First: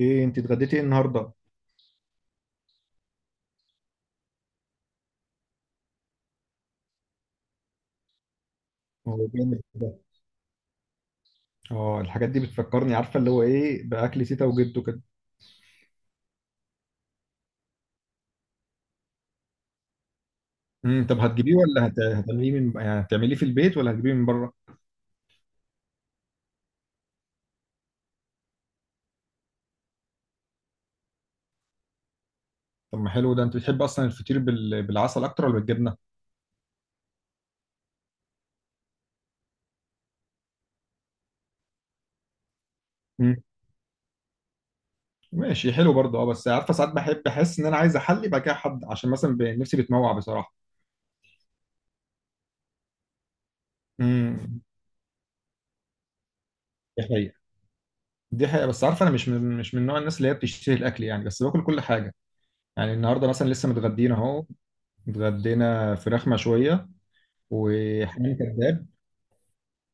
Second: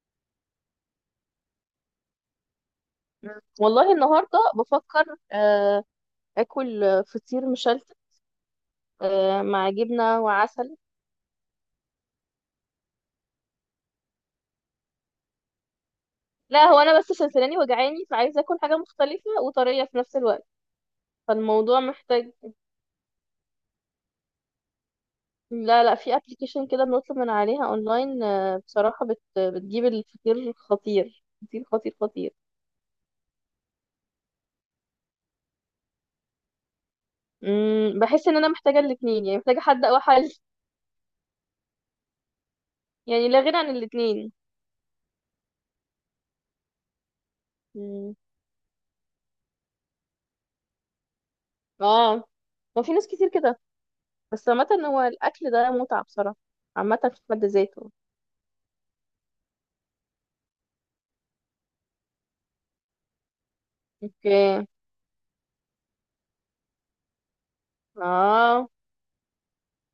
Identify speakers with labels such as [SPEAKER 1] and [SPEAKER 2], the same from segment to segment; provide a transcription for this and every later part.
[SPEAKER 1] ايه انت اتغديتي ايه النهارده؟
[SPEAKER 2] والله النهارده بفكر اكل فطير مشلتت.
[SPEAKER 1] هو جامد
[SPEAKER 2] مع
[SPEAKER 1] ده.
[SPEAKER 2] جبنه وعسل.
[SPEAKER 1] اه، الحاجات دي بتفكرني، عارفه اللي هو ايه، باكل تيتا وجدو كده.
[SPEAKER 2] لا هو انا بس سلسلاني وجعاني فعايزه اكل حاجه مختلفه وطريه في نفس الوقت.
[SPEAKER 1] طب هتجيبيه
[SPEAKER 2] فالموضوع
[SPEAKER 1] ولا
[SPEAKER 2] محتاج.
[SPEAKER 1] هتعمليه من، يعني هتعمليه في البيت ولا هتجيبيه من بره؟
[SPEAKER 2] لا لا في ابلكيشن كده بنطلب من عليها اونلاين. بصراحه بتجيب الفطير خطير خطير خطير خطير.
[SPEAKER 1] طب ما حلو ده، انت بتحب اصلا الفطير بالعسل اكتر ولا بالجبنه؟
[SPEAKER 2] بحس ان انا محتاجه الاتنين، يعني محتاجه حد او حل. يعني
[SPEAKER 1] امم،
[SPEAKER 2] لا غنى عن الاتنين.
[SPEAKER 1] ماشي، حلو برضه. اه، بس عارفه ساعات بحب احس ان انا عايز
[SPEAKER 2] مم،
[SPEAKER 1] احلي بقى كده حد، عشان مثلا نفسي بتموع بصراحه.
[SPEAKER 2] اه. ما في ناس كتير كده. بس
[SPEAKER 1] امم.
[SPEAKER 2] عامة هو الأكل ده متعة بصراحة، عامة
[SPEAKER 1] دي
[SPEAKER 2] في
[SPEAKER 1] حقيقه.
[SPEAKER 2] حد ذاته.
[SPEAKER 1] دي حقيقه، بس عارفه انا مش من نوع الناس اللي هي بتشتهي الاكل، يعني بس باكل كل حاجه. يعني النهارده مثلا لسه متغدينا اهو.
[SPEAKER 2] اوكي.
[SPEAKER 1] اتغدينا فراخ مشويه، وحمام
[SPEAKER 2] اه.
[SPEAKER 1] كذاب،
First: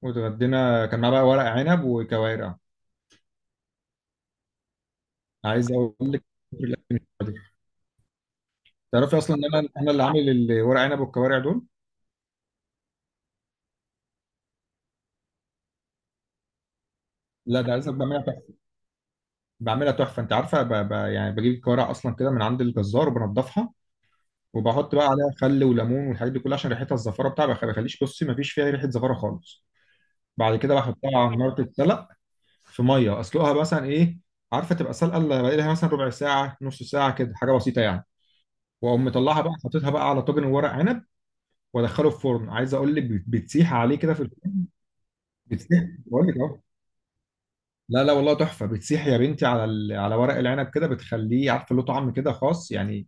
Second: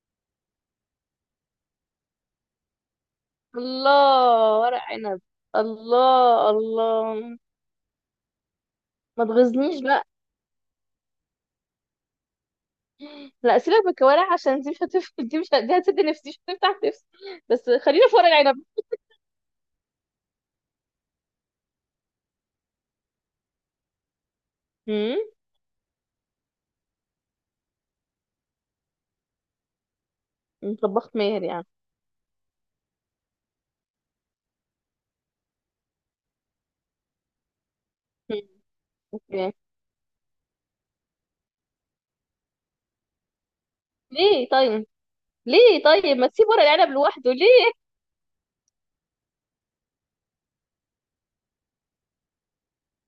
[SPEAKER 1] واتغدينا كان معاه بقى ورق عنب وكوارع.
[SPEAKER 2] الله، ورق عنب.
[SPEAKER 1] عايز اقول لك
[SPEAKER 2] الله
[SPEAKER 1] الأكل مش
[SPEAKER 2] الله.
[SPEAKER 1] قادر. تعرفي
[SPEAKER 2] ما
[SPEAKER 1] اصلا ان انا
[SPEAKER 2] تغزنيش
[SPEAKER 1] انا اللي
[SPEAKER 2] بقى.
[SPEAKER 1] عامل الورق عنب والكوارع دول.
[SPEAKER 2] لا سيبك من الكوارع عشان دي مش هتف دي هتسد نفسي، مش هتفتح نفسي.
[SPEAKER 1] لا،
[SPEAKER 2] بس
[SPEAKER 1] ده عايزك،
[SPEAKER 2] خلينا في
[SPEAKER 1] بعملها
[SPEAKER 2] ورق
[SPEAKER 1] تحفه.
[SPEAKER 2] العنب.
[SPEAKER 1] بعملها تحفه، انت عارفه، يعني بجيب الكوارع اصلا كده من عند الجزار وبنضفها. وبحط بقى
[SPEAKER 2] امم
[SPEAKER 1] عليها خل وليمون والحاجات دي كلها، عشان ريحتها الزفاره بتاعها ما بخليش، بصي ما فيش فيها ريحه زفاره خالص. بعد كده
[SPEAKER 2] طباخ
[SPEAKER 1] بحطها على
[SPEAKER 2] ماهر
[SPEAKER 1] النار
[SPEAKER 2] يعني.
[SPEAKER 1] تتسلق، في ميه اسلقها مثلا ايه، عارفه تبقى سلقه اللي بقى لها مثلا ربع ساعه، نص ساعه كده، حاجه بسيطه يعني.
[SPEAKER 2] مم.
[SPEAKER 1] واقوم مطلعها
[SPEAKER 2] اوكي.
[SPEAKER 1] بقى، حاططها بقى على طاجن ورق عنب، وادخله الفرن. عايز اقول لك بتسيح عليه كده في
[SPEAKER 2] ليه
[SPEAKER 1] الفرن.
[SPEAKER 2] طيب؟ ليه
[SPEAKER 1] بتسيح
[SPEAKER 2] طيب ما
[SPEAKER 1] بقول لك
[SPEAKER 2] تسيب
[SPEAKER 1] اهو.
[SPEAKER 2] ورق العنب لوحده ليه؟
[SPEAKER 1] لا لا، والله تحفه، بتسيح يا بنتي على على ورق العنب كده، بتخليه عارفه له طعم كده خاص يعني.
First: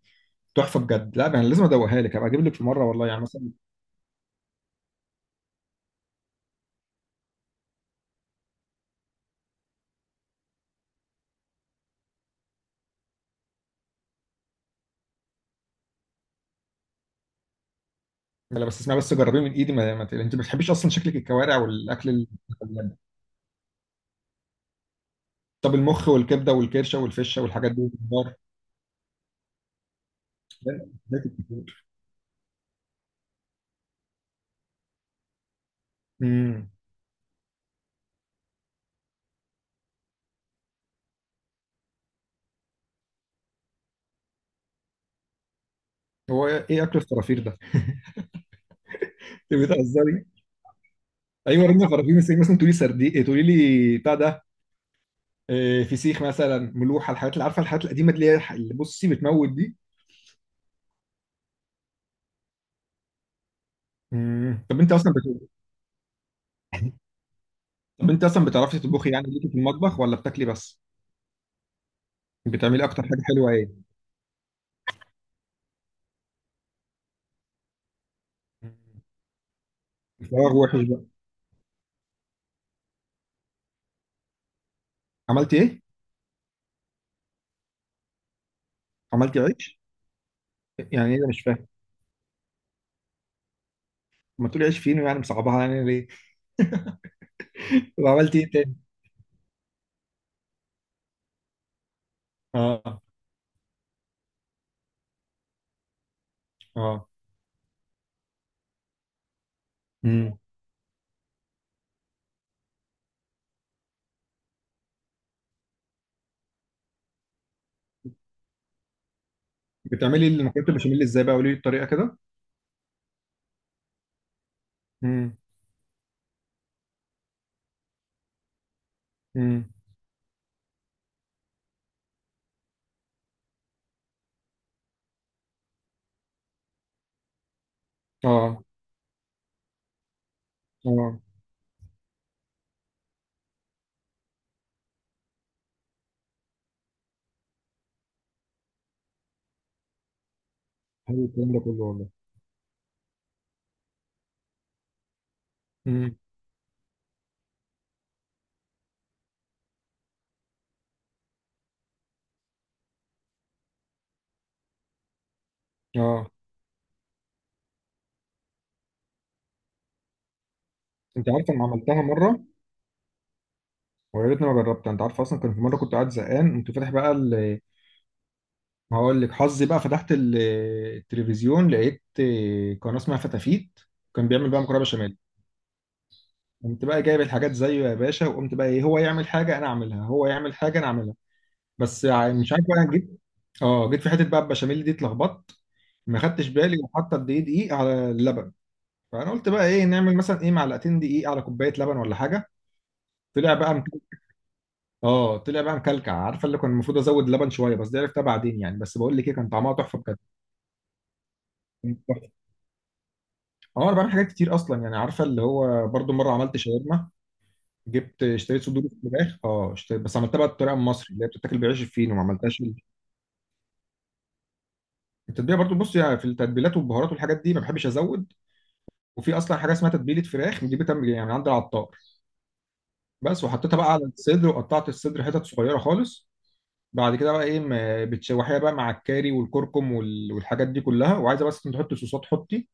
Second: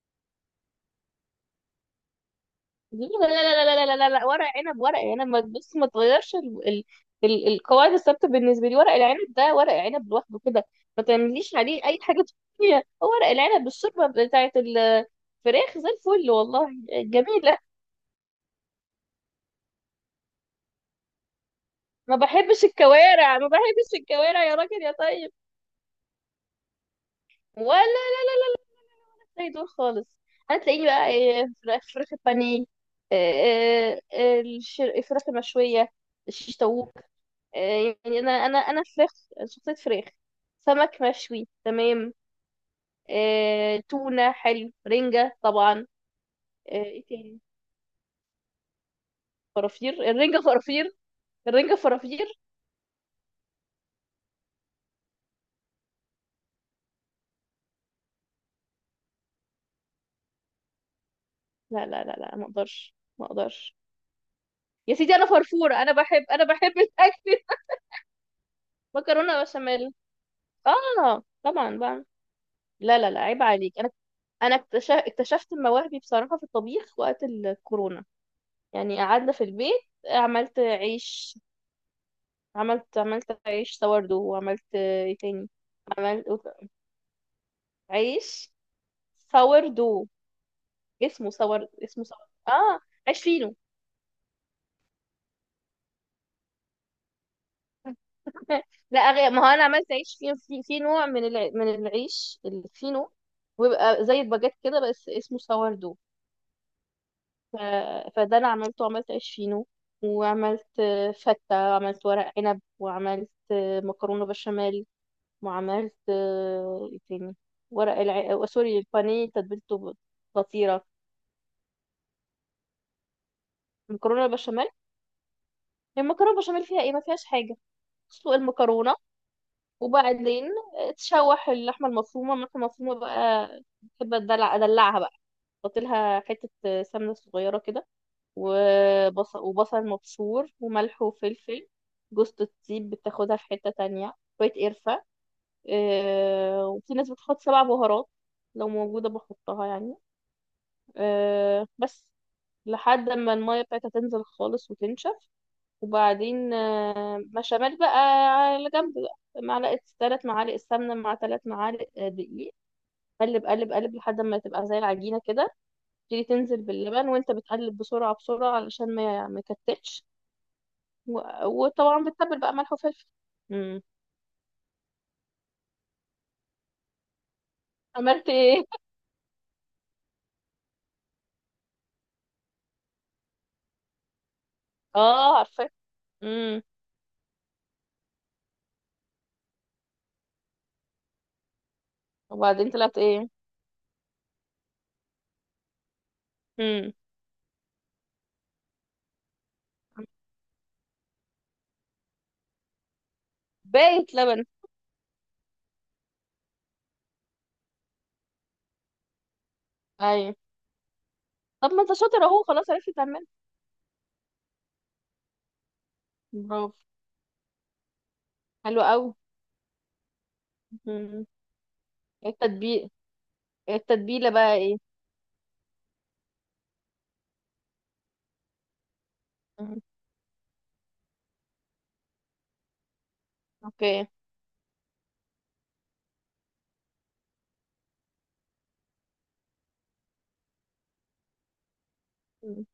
[SPEAKER 1] تحفه بجد، لا انا لازم ادوقها لك، هبقى اجيب لك في مره
[SPEAKER 2] لا
[SPEAKER 1] والله، يعني
[SPEAKER 2] لا
[SPEAKER 1] مثلا.
[SPEAKER 2] لا لا لا لا لا لا، ورق عنب ورق عنب ما تبص، ما تغيرش القواعد الثابته بالنسبه لي. ورق العنب ده ورق عنب لوحده كده، ما تعمليش عليه اي حاجه تانية. هو ورق العنب بالشوربه بتاعت الفراخ زي الفل والله جميله.
[SPEAKER 1] لا، بس اسمها، بس جربيه من ايدي. ما... ما... ت- انت ما بتحبيش اصلا شكلك الكوارع والاكل
[SPEAKER 2] ما
[SPEAKER 1] ال-.
[SPEAKER 2] بحبش الكوارع ما بحبش الكوارع يا راجل يا طيب.
[SPEAKER 1] طب المخ والكبده والكرشه والفشه والحاجات دي
[SPEAKER 2] ولا
[SPEAKER 1] والخضار.
[SPEAKER 2] زي دول خالص.
[SPEAKER 1] لا،
[SPEAKER 2] هتلاقيني
[SPEAKER 1] لا،
[SPEAKER 2] بقى
[SPEAKER 1] لا،
[SPEAKER 2] إيه، فراخ،
[SPEAKER 1] كتير.
[SPEAKER 2] فراخ البانيه، إيه، إيه، إيه، الفراخ المشويه، الشيش
[SPEAKER 1] امم.
[SPEAKER 2] طاووق. آه، يعني انا فراخ، شخصيه فراخ. سمك مشوي تمام. تونه حلو، رنجه طبعا.
[SPEAKER 1] هو ايه اكل
[SPEAKER 2] ايه
[SPEAKER 1] الفرافير
[SPEAKER 2] تاني؟
[SPEAKER 1] ده؟ انت
[SPEAKER 2] فرافير
[SPEAKER 1] بتهزري؟
[SPEAKER 2] الرنجه فرافير.
[SPEAKER 1] ايوه،
[SPEAKER 2] الرنجه
[SPEAKER 1] رنه فرافيم
[SPEAKER 2] فرافير.
[SPEAKER 1] السنين، مثلا تقولي سردي، تقولي لي بتاع ده. آه، فسيخ مثلا، ملوحه، الحاجات اللي عارفه، الحاجات القديمه اللي هي اللي بصي بتموت دي.
[SPEAKER 2] لا لا لا لا، ما اقدرش ما اقدرش.
[SPEAKER 1] مم.
[SPEAKER 2] يا سيدي انا فرفوره، انا بحب الاكل.
[SPEAKER 1] طب انت اصلا بتعرفي تطبخي، يعني
[SPEAKER 2] مكرونه
[SPEAKER 1] ليكي في
[SPEAKER 2] بشاميل.
[SPEAKER 1] المطبخ ولا بتاكلي بس؟
[SPEAKER 2] اه طبعا بقى.
[SPEAKER 1] بتعملي
[SPEAKER 2] لا
[SPEAKER 1] اكتر
[SPEAKER 2] لا
[SPEAKER 1] حاجه
[SPEAKER 2] لا عيب
[SPEAKER 1] حلوه ايه؟
[SPEAKER 2] عليك. انا، انا اكتشفت مواهبي بصراحه في الطبيخ وقت الكورونا. يعني قعدنا في البيت.
[SPEAKER 1] الفراغ
[SPEAKER 2] عملت
[SPEAKER 1] وحش بقى.
[SPEAKER 2] عيش. عملت عيش دو، وعملت ايه تاني.
[SPEAKER 1] عملتي ايه؟
[SPEAKER 2] عملت عيش
[SPEAKER 1] عملتي عيش؟
[SPEAKER 2] دو.
[SPEAKER 1] يعني ايه ده،
[SPEAKER 2] اسمه
[SPEAKER 1] مش
[SPEAKER 2] سور،
[SPEAKER 1] فاهم.
[SPEAKER 2] اسمه سور. اه، عيش فينو.
[SPEAKER 1] ما تقولي عيش فينو يعني، مصعبها يعني ليه؟ طب عملتي ايه تاني؟
[SPEAKER 2] لا، غير ما هو انا عملت عيش فينو، في نوع من العيش
[SPEAKER 1] اه.
[SPEAKER 2] الفينو، ويبقى زي الباجيت كده بس اسمه سوردو.
[SPEAKER 1] اه.
[SPEAKER 2] ف... فده انا عملته. عملت عيش فينو،
[SPEAKER 1] مم.
[SPEAKER 2] وعملت فتة، وعملت ورق عنب، وعملت مكرونة بشاميل، وعملت ايه تاني. ورق الع... آه، سوري، البانيه تتبيلته.
[SPEAKER 1] بتعملي المكرونه
[SPEAKER 2] خطيرة
[SPEAKER 1] البشاميل ازاي بقى؟ قولي لي الطريقه كده.
[SPEAKER 2] المكرونه البشاميل.
[SPEAKER 1] امم.
[SPEAKER 2] هي المكرونه البشاميل فيها ايه؟ ما فيهاش حاجه. تسلق المكرونه،
[SPEAKER 1] امم.
[SPEAKER 2] وبعدين تشوح اللحمه المفرومه. اللحمه المفرومه بقى بحب ادلعها بقى، احط لها حته سمنه صغيره كده،
[SPEAKER 1] اه.
[SPEAKER 2] وبصل مبشور وملح
[SPEAKER 1] اه.
[SPEAKER 2] وفلفل. جوزة الطيب بتاخدها في حته تانية، شويه قرفه. آه، وفي ناس بتحط سبع بهارات، لو موجوده بحطها يعني.
[SPEAKER 1] حلو الكلام ده
[SPEAKER 2] آه،
[SPEAKER 1] كله
[SPEAKER 2] بس.
[SPEAKER 1] والله.
[SPEAKER 2] لحد ما الميه بتاعتها تنزل خالص وتنشف، وبعدين بشاميل بقى. على جنب بقى، معلقة، 3 معالق السمنة مع 3 معالق دقيق. قلب قلب قلب لحد ما تبقى زي العجينة كده. تيجي
[SPEAKER 1] اه،
[SPEAKER 2] تنزل باللبن وانت بتقلب بسرعة بسرعة، علشان ما يكتلش.
[SPEAKER 1] انت عارف انا عملتها
[SPEAKER 2] وطبعا
[SPEAKER 1] مره.
[SPEAKER 2] بتتبل بقى ملح وفلفل. امم.
[SPEAKER 1] ويا ريتني ما جربتها، انت عارف اصلا كان في مره كنت قاعد زهقان، كنت فاتح بقى ال-.
[SPEAKER 2] عملت ايه؟
[SPEAKER 1] ما هقول لك حظي بقى، فتحت التلفزيون، لقيت قناه اسمها فتافيت، كان بيعمل بقى مكرونه بشاميل.
[SPEAKER 2] اه، عارفة. امم.
[SPEAKER 1] قمت بقى جايب الحاجات زيه يا باشا، وقمت بقى ايه، هو يعمل حاجه انا اعملها، هو يعمل حاجه انا اعملها. بس مش عارف
[SPEAKER 2] وبعدين
[SPEAKER 1] بقى،
[SPEAKER 2] طلعت
[SPEAKER 1] جيت.
[SPEAKER 2] ايه؟
[SPEAKER 1] اه، جيت في حته بقى البشاميل دي اتلخبطت. ما خدتش بالي
[SPEAKER 2] امم.
[SPEAKER 1] وحاطه قد ايه دقيق على اللبن. فانا قلت بقى ايه، نعمل مثلا ايه، معلقتين دقيق على كوبايه لبن ولا حاجه. طلع بقى.
[SPEAKER 2] باقي لبن.
[SPEAKER 1] اه، طلع بقى مكلكع، عارفه اللي كان المفروض ازود لبن شويه، بس دي عرفتها بعدين يعني، بس بقول لك ايه، كان طعمها تحفه بجد.
[SPEAKER 2] ايوه. طب ما انت
[SPEAKER 1] كانت
[SPEAKER 2] شاطر
[SPEAKER 1] تحفه.
[SPEAKER 2] اهو، خلاص عرفت تعمل.
[SPEAKER 1] اه، انا بعمل حاجات كتير اصلا يعني، عارفه اللي هو برضو مره عملت
[SPEAKER 2] برافو.
[SPEAKER 1] شاورما. جبت اشتريت صدور
[SPEAKER 2] حلو قوي.
[SPEAKER 1] فراخ، اه اشتريت بس عملتها بقى بالطريقه المصري، اللي
[SPEAKER 2] امم.
[SPEAKER 1] هي بتتاكل بعيش الفينو، ما عملتهاش ال-.
[SPEAKER 2] التتبيل. التتبيلة بقى ايه؟
[SPEAKER 1] التتبيله برضو بص، يعني في التتبيلات والبهارات والحاجات دي ما بحبش ازود. وفي اصلا حاجه اسمها تتبيله فراخ دي، بتعمل يعني من عند العطار بس، وحطيتها بقى على
[SPEAKER 2] اوكي.
[SPEAKER 1] الصدر، وقطعت الصدر حتت صغيره خالص. بعد كده بقى ايه، بتشوحيها بقى مع الكاري والكركم والحاجات دي كلها، وعايزه بس انت تحطي صوصات،
[SPEAKER 2] مم.
[SPEAKER 1] حطي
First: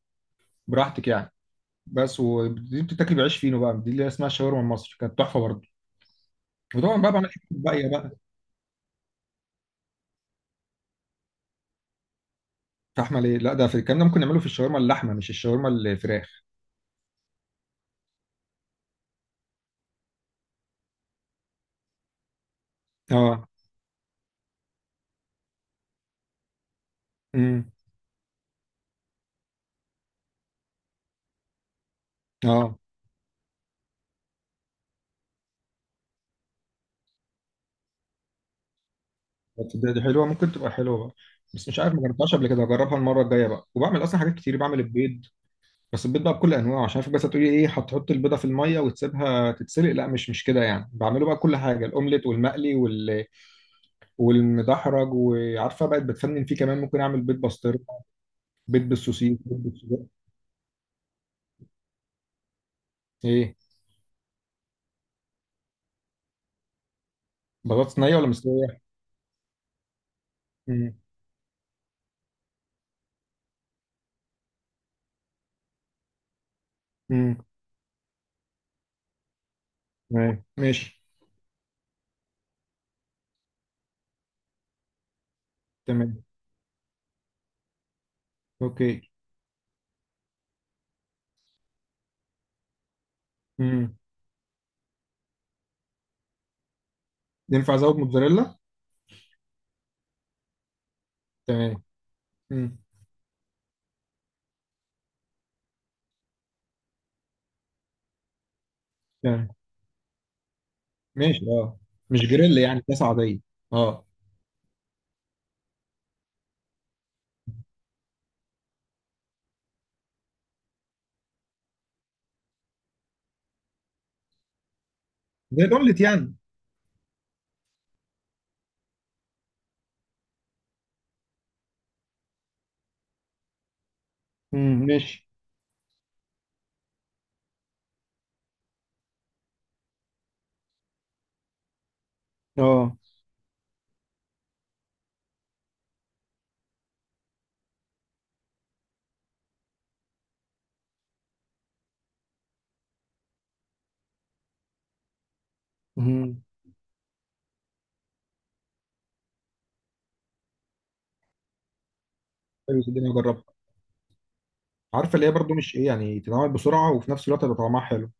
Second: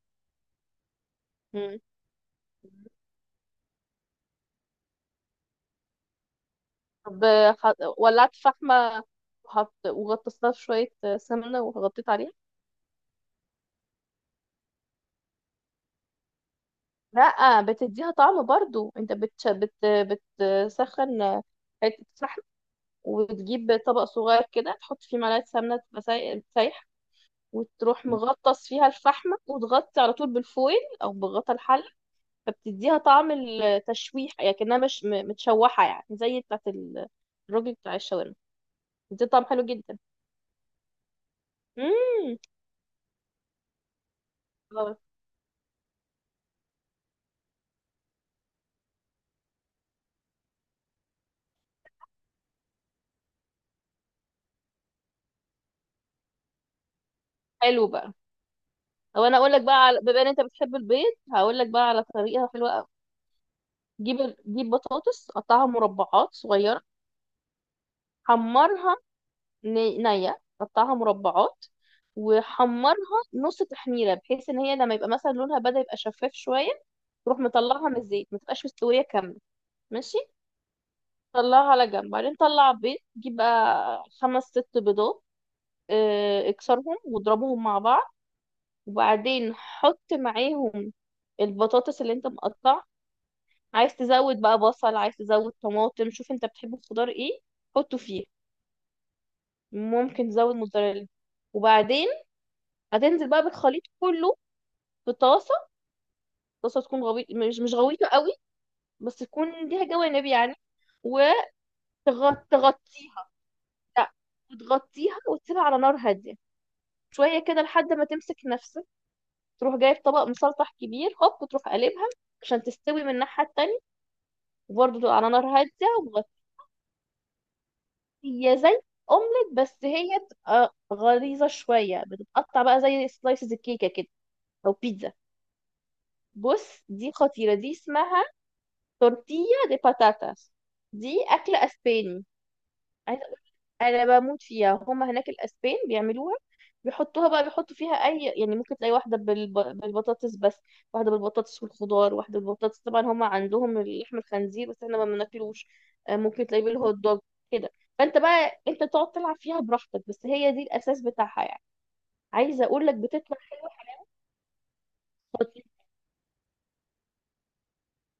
[SPEAKER 1] براحتك يعني.
[SPEAKER 2] مم.
[SPEAKER 1] بس ودي بتتاكل بعيش فينو بقى، دي اللي اسمها الشاورما المصري، كانت تحفه برضه. وطبعا بقى
[SPEAKER 2] طب.
[SPEAKER 1] بعمل حاجات باقيه بقى.
[SPEAKER 2] ولعت فحمة، وحط، وغطست لها شوية سمنة، وغطيت عليها.
[SPEAKER 1] فاحمل ايه؟ لا ده، في الكلام ده ممكن نعمله في الشاورما اللحمه، مش الشاورما الفراخ.
[SPEAKER 2] لا، بتديها طعم برضو. انت بتسخن حتة فحم،
[SPEAKER 1] اه.
[SPEAKER 2] وتجيب طبق صغير كده تحط فيه معلقة سمنة تبقى سايحة،
[SPEAKER 1] امم.
[SPEAKER 2] وتروح مغطس فيها الفحمة، وتغطي على طول بالفويل أو بغطا الحلة.
[SPEAKER 1] اه.
[SPEAKER 2] فبتديها طعم التشويح، يعني كأنها مش متشوحة، يعني زي بتاعة الراجل بتاع الشاورما. بتدي طعم حلو جدا.
[SPEAKER 1] دي حلوه، ممكن تبقى حلوه بقى. بس مش عارف، ما جربتهاش
[SPEAKER 2] مم.
[SPEAKER 1] قبل كده، هجربها المره الجايه بقى. وبعمل اصلا حاجات كتير، بعمل
[SPEAKER 2] خلاص.
[SPEAKER 1] البيض. بس البيض بقى بكل انواعه، عشان في بس هتقولي ايه، هتحط البيضه في الميه وتسيبها تتسلق، لا، مش كده يعني، بعمله بقى كل حاجه، الاومليت والمقلي والمدحرج، وعارفه بقت بتفنن فيه كمان، ممكن اعمل بيض بسطرمه،
[SPEAKER 2] حلو بقى.
[SPEAKER 1] بيض
[SPEAKER 2] او
[SPEAKER 1] بالسوسيس،
[SPEAKER 2] انا اقول
[SPEAKER 1] بيض
[SPEAKER 2] لك بقى،
[SPEAKER 1] بالسجق.
[SPEAKER 2] على... بما ان انت بتحب البيض، هقول لك بقى على طريقه حلوه قوي.
[SPEAKER 1] ايه؟
[SPEAKER 2] جيب، جيب بطاطس، قطعها مربعات صغيره،
[SPEAKER 1] بطاطس نيه ولا مستويه؟
[SPEAKER 2] حمرها، نيه قطعها
[SPEAKER 1] امم.
[SPEAKER 2] مربعات وحمرها نص تحميره، بحيث ان هي لما يبقى مثلا لونها بدأ يبقى شفاف شويه،
[SPEAKER 1] امم.
[SPEAKER 2] تروح مطلعها من الزيت. ما تبقاش مستويه كامله. ماشي.
[SPEAKER 1] تمام ماشي.
[SPEAKER 2] طلعها على جنب، بعدين طلع بيض، جيب بقى خمس ست بيضات.
[SPEAKER 1] تمام.
[SPEAKER 2] اكسرهم واضربهم مع بعض،
[SPEAKER 1] اوكي.
[SPEAKER 2] وبعدين حط معاهم البطاطس اللي انت مقطعها. عايز
[SPEAKER 1] امم.
[SPEAKER 2] تزود بقى بصل، عايز تزود طماطم، شوف انت بتحب الخضار ايه.
[SPEAKER 1] ينفع ازود
[SPEAKER 2] حطه فيه،
[SPEAKER 1] موتزاريلا؟
[SPEAKER 2] ممكن تزود موتزاريلا.
[SPEAKER 1] تمام.
[SPEAKER 2] وبعدين
[SPEAKER 1] امم.
[SPEAKER 2] هتنزل بقى بالخليط كله في طاسة. طاسة تكون غويط، مش غويطة قوي، بس
[SPEAKER 1] تمام
[SPEAKER 2] تكون ليها جوانب يعني.
[SPEAKER 1] ماشي. اه. مش جريل يعني، كاسه
[SPEAKER 2] وتغطيها.
[SPEAKER 1] عاديه؟ اه.
[SPEAKER 2] لا، وتغطيها، وتسيبها على نار هادية شوية كده لحد ما تمسك نفسك، تروح جايب طبق مسلطح كبير، هوب تروح قلبها عشان تستوي من الناحية التانية، وبرضه على نار
[SPEAKER 1] زي
[SPEAKER 2] هادية.
[SPEAKER 1] الاومليت يعني؟
[SPEAKER 2] ومغطية زي أومليت، بس هي بتبقى غليظة شوية، بتتقطع بقى زي سلايسز الكيكة كده، أو
[SPEAKER 1] امم،
[SPEAKER 2] بيتزا.
[SPEAKER 1] ماشي.
[SPEAKER 2] بص دي خطيرة، دي اسمها تورتيا دي باتاتاس، دي أكلة أسباني.
[SPEAKER 1] اه.
[SPEAKER 2] انا بموت فيها. هم هناك الاسبان بيعملوها، بيحطوها بقى، بيحطوا فيها اي، يعني ممكن تلاقي واحده بالبطاطس بس، واحده بالبطاطس والخضار، واحده بالبطاطس. طبعا هم عندهم لحم الخنزير بس احنا ما بناكلوش.
[SPEAKER 1] امم.
[SPEAKER 2] ممكن تلاقيه بالهوت دوج كده. فانت بقى انت تقعد تلعب فيها براحتك، بس هي دي الاساس بتاعها يعني. عايزه
[SPEAKER 1] حلو
[SPEAKER 2] اقول لك
[SPEAKER 1] الدنيا،
[SPEAKER 2] بتطلع
[SPEAKER 1] جربت.
[SPEAKER 2] حلوه
[SPEAKER 1] عارفه اللي هي برضو مش ايه يعني، تتعمل بسرعه وفي نفس الوقت هيبقى طعمها حلو.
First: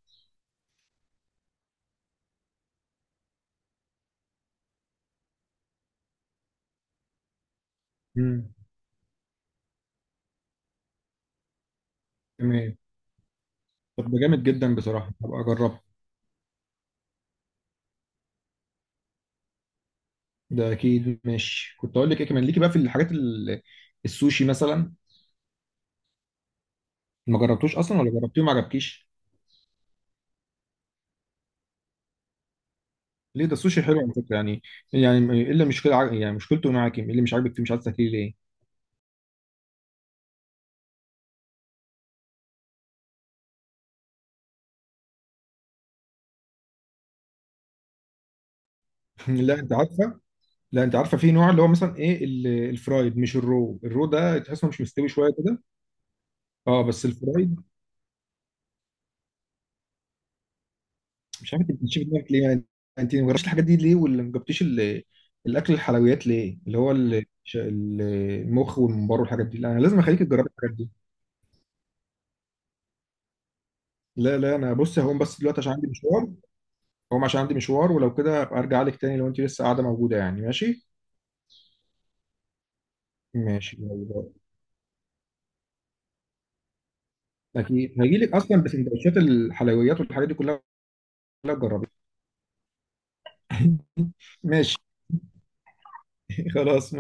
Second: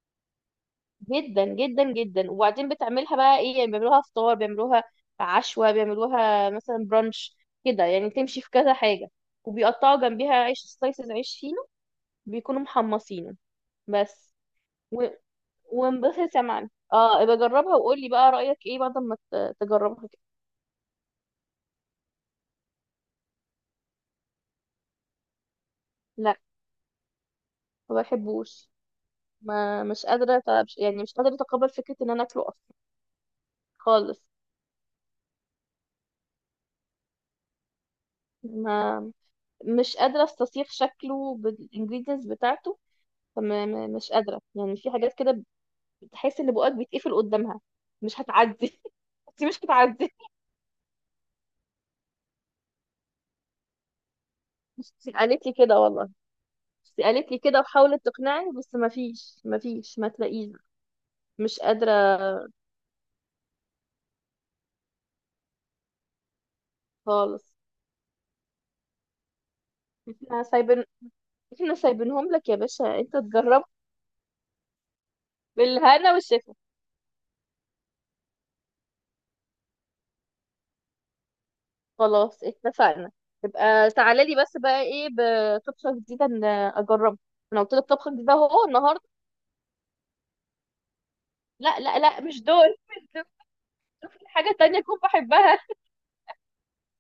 [SPEAKER 2] جدا جدا جدا. وبعدين بتعملها بقى ايه؟ يعني بيعملوها فطار، بيعملوها عشوة، بيعملوها مثلا برانش كده يعني، تمشي في
[SPEAKER 1] امم.
[SPEAKER 2] كذا حاجة. وبيقطعوا جنبيها عيش سلايسز، عيش فينو بيكونوا
[SPEAKER 1] تمام.
[SPEAKER 2] محمصينه.
[SPEAKER 1] طب ده
[SPEAKER 2] بس.
[SPEAKER 1] جامد جدا
[SPEAKER 2] و...
[SPEAKER 1] بصراحه، هبقى اجربها.
[SPEAKER 2] وانبسط يا معلم. اه ابقى جربها وقول لي بقى رأيك ايه بعد ما تجربها كده.
[SPEAKER 1] ده اكيد ماشي، كنت اقول لك ايه كمان ليكي بقى في الحاجات السوشي مثلا.
[SPEAKER 2] لا،
[SPEAKER 1] ما جربتوش
[SPEAKER 2] ما
[SPEAKER 1] اصلا ولا جربتيه وما
[SPEAKER 2] بحبوش.
[SPEAKER 1] عجبكيش؟
[SPEAKER 2] ما مش قادرة يعني مش قادرة اتقبل فكرة ان انا اكله اصلا.
[SPEAKER 1] ليه؟ ده السوشي حلو على
[SPEAKER 2] خالص.
[SPEAKER 1] فكره يعني. يعني ايه اللي مشكله يعني مشكلته معاكي، ايه اللي مش عاجبك فيه، مش عايز تاكليه ليه؟
[SPEAKER 2] ما مش قادرة استصيغ شكله بالانجريدينتس بتاعته. طب مش قادرة. يعني في حاجات كده بتحس ان بقك بيتقفل قدامها، مش هتعدي. انت مش
[SPEAKER 1] لا، انت
[SPEAKER 2] هتعدي.
[SPEAKER 1] عارفه. لا، انت عارفه، في نوع اللي هو مثلا ايه الفرايد مش الرو، الرو ده تحس انه مش مستوي
[SPEAKER 2] بس
[SPEAKER 1] شويه
[SPEAKER 2] قالت لي
[SPEAKER 1] كده.
[SPEAKER 2] كده والله.
[SPEAKER 1] اه،
[SPEAKER 2] بس
[SPEAKER 1] بس
[SPEAKER 2] قالت لي كده
[SPEAKER 1] الفرايد.
[SPEAKER 2] وحاولت تقنعني، بس ما فيش، ما تلاقيش.
[SPEAKER 1] مش
[SPEAKER 2] مش
[SPEAKER 1] عارف، انت
[SPEAKER 2] قادرة
[SPEAKER 1] بتشوف دماغك ليه يعني؟ انت ما جربتش الحاجات دي ليه، ولا ما جبتيش الاكل، الحلويات ليه، اللي هو
[SPEAKER 2] خالص.
[SPEAKER 1] المخ والممبار والحاجات دي. لا انا لازم اخليك
[SPEAKER 2] احنا
[SPEAKER 1] تجربي الحاجات
[SPEAKER 2] سايبين،
[SPEAKER 1] دي.
[SPEAKER 2] احنا سايبينهم لك يا باشا انت تجرب.
[SPEAKER 1] لا لا، انا بص هقوم بس دلوقتي عشان عندي
[SPEAKER 2] بالهنا
[SPEAKER 1] مشوار.
[SPEAKER 2] والشفا.
[SPEAKER 1] هقوم عشان عندي مشوار، ولو كده ابقى ارجع لك تاني، لو انت لسه قاعده موجوده، يعني ماشي.
[SPEAKER 2] خلاص، اتفقنا.
[SPEAKER 1] ماشي
[SPEAKER 2] تبقى
[SPEAKER 1] يلا
[SPEAKER 2] تعالى
[SPEAKER 1] باي.
[SPEAKER 2] لي بس بقى ايه بطبخة جديدة ان اجربها. انا قلت لك
[SPEAKER 1] اكيد
[SPEAKER 2] طبخة
[SPEAKER 1] هجي لك،
[SPEAKER 2] جديدة
[SPEAKER 1] اصلا
[SPEAKER 2] اهو النهارده.
[SPEAKER 1] بسندوتشات الحلويات والحاجات دي كلها، كلها
[SPEAKER 2] لا
[SPEAKER 1] تجربي.
[SPEAKER 2] لا لا مش دول. مش دول. شوف لي حاجة
[SPEAKER 1] ماشي
[SPEAKER 2] تانية اكون بحبها.
[SPEAKER 1] خلاص.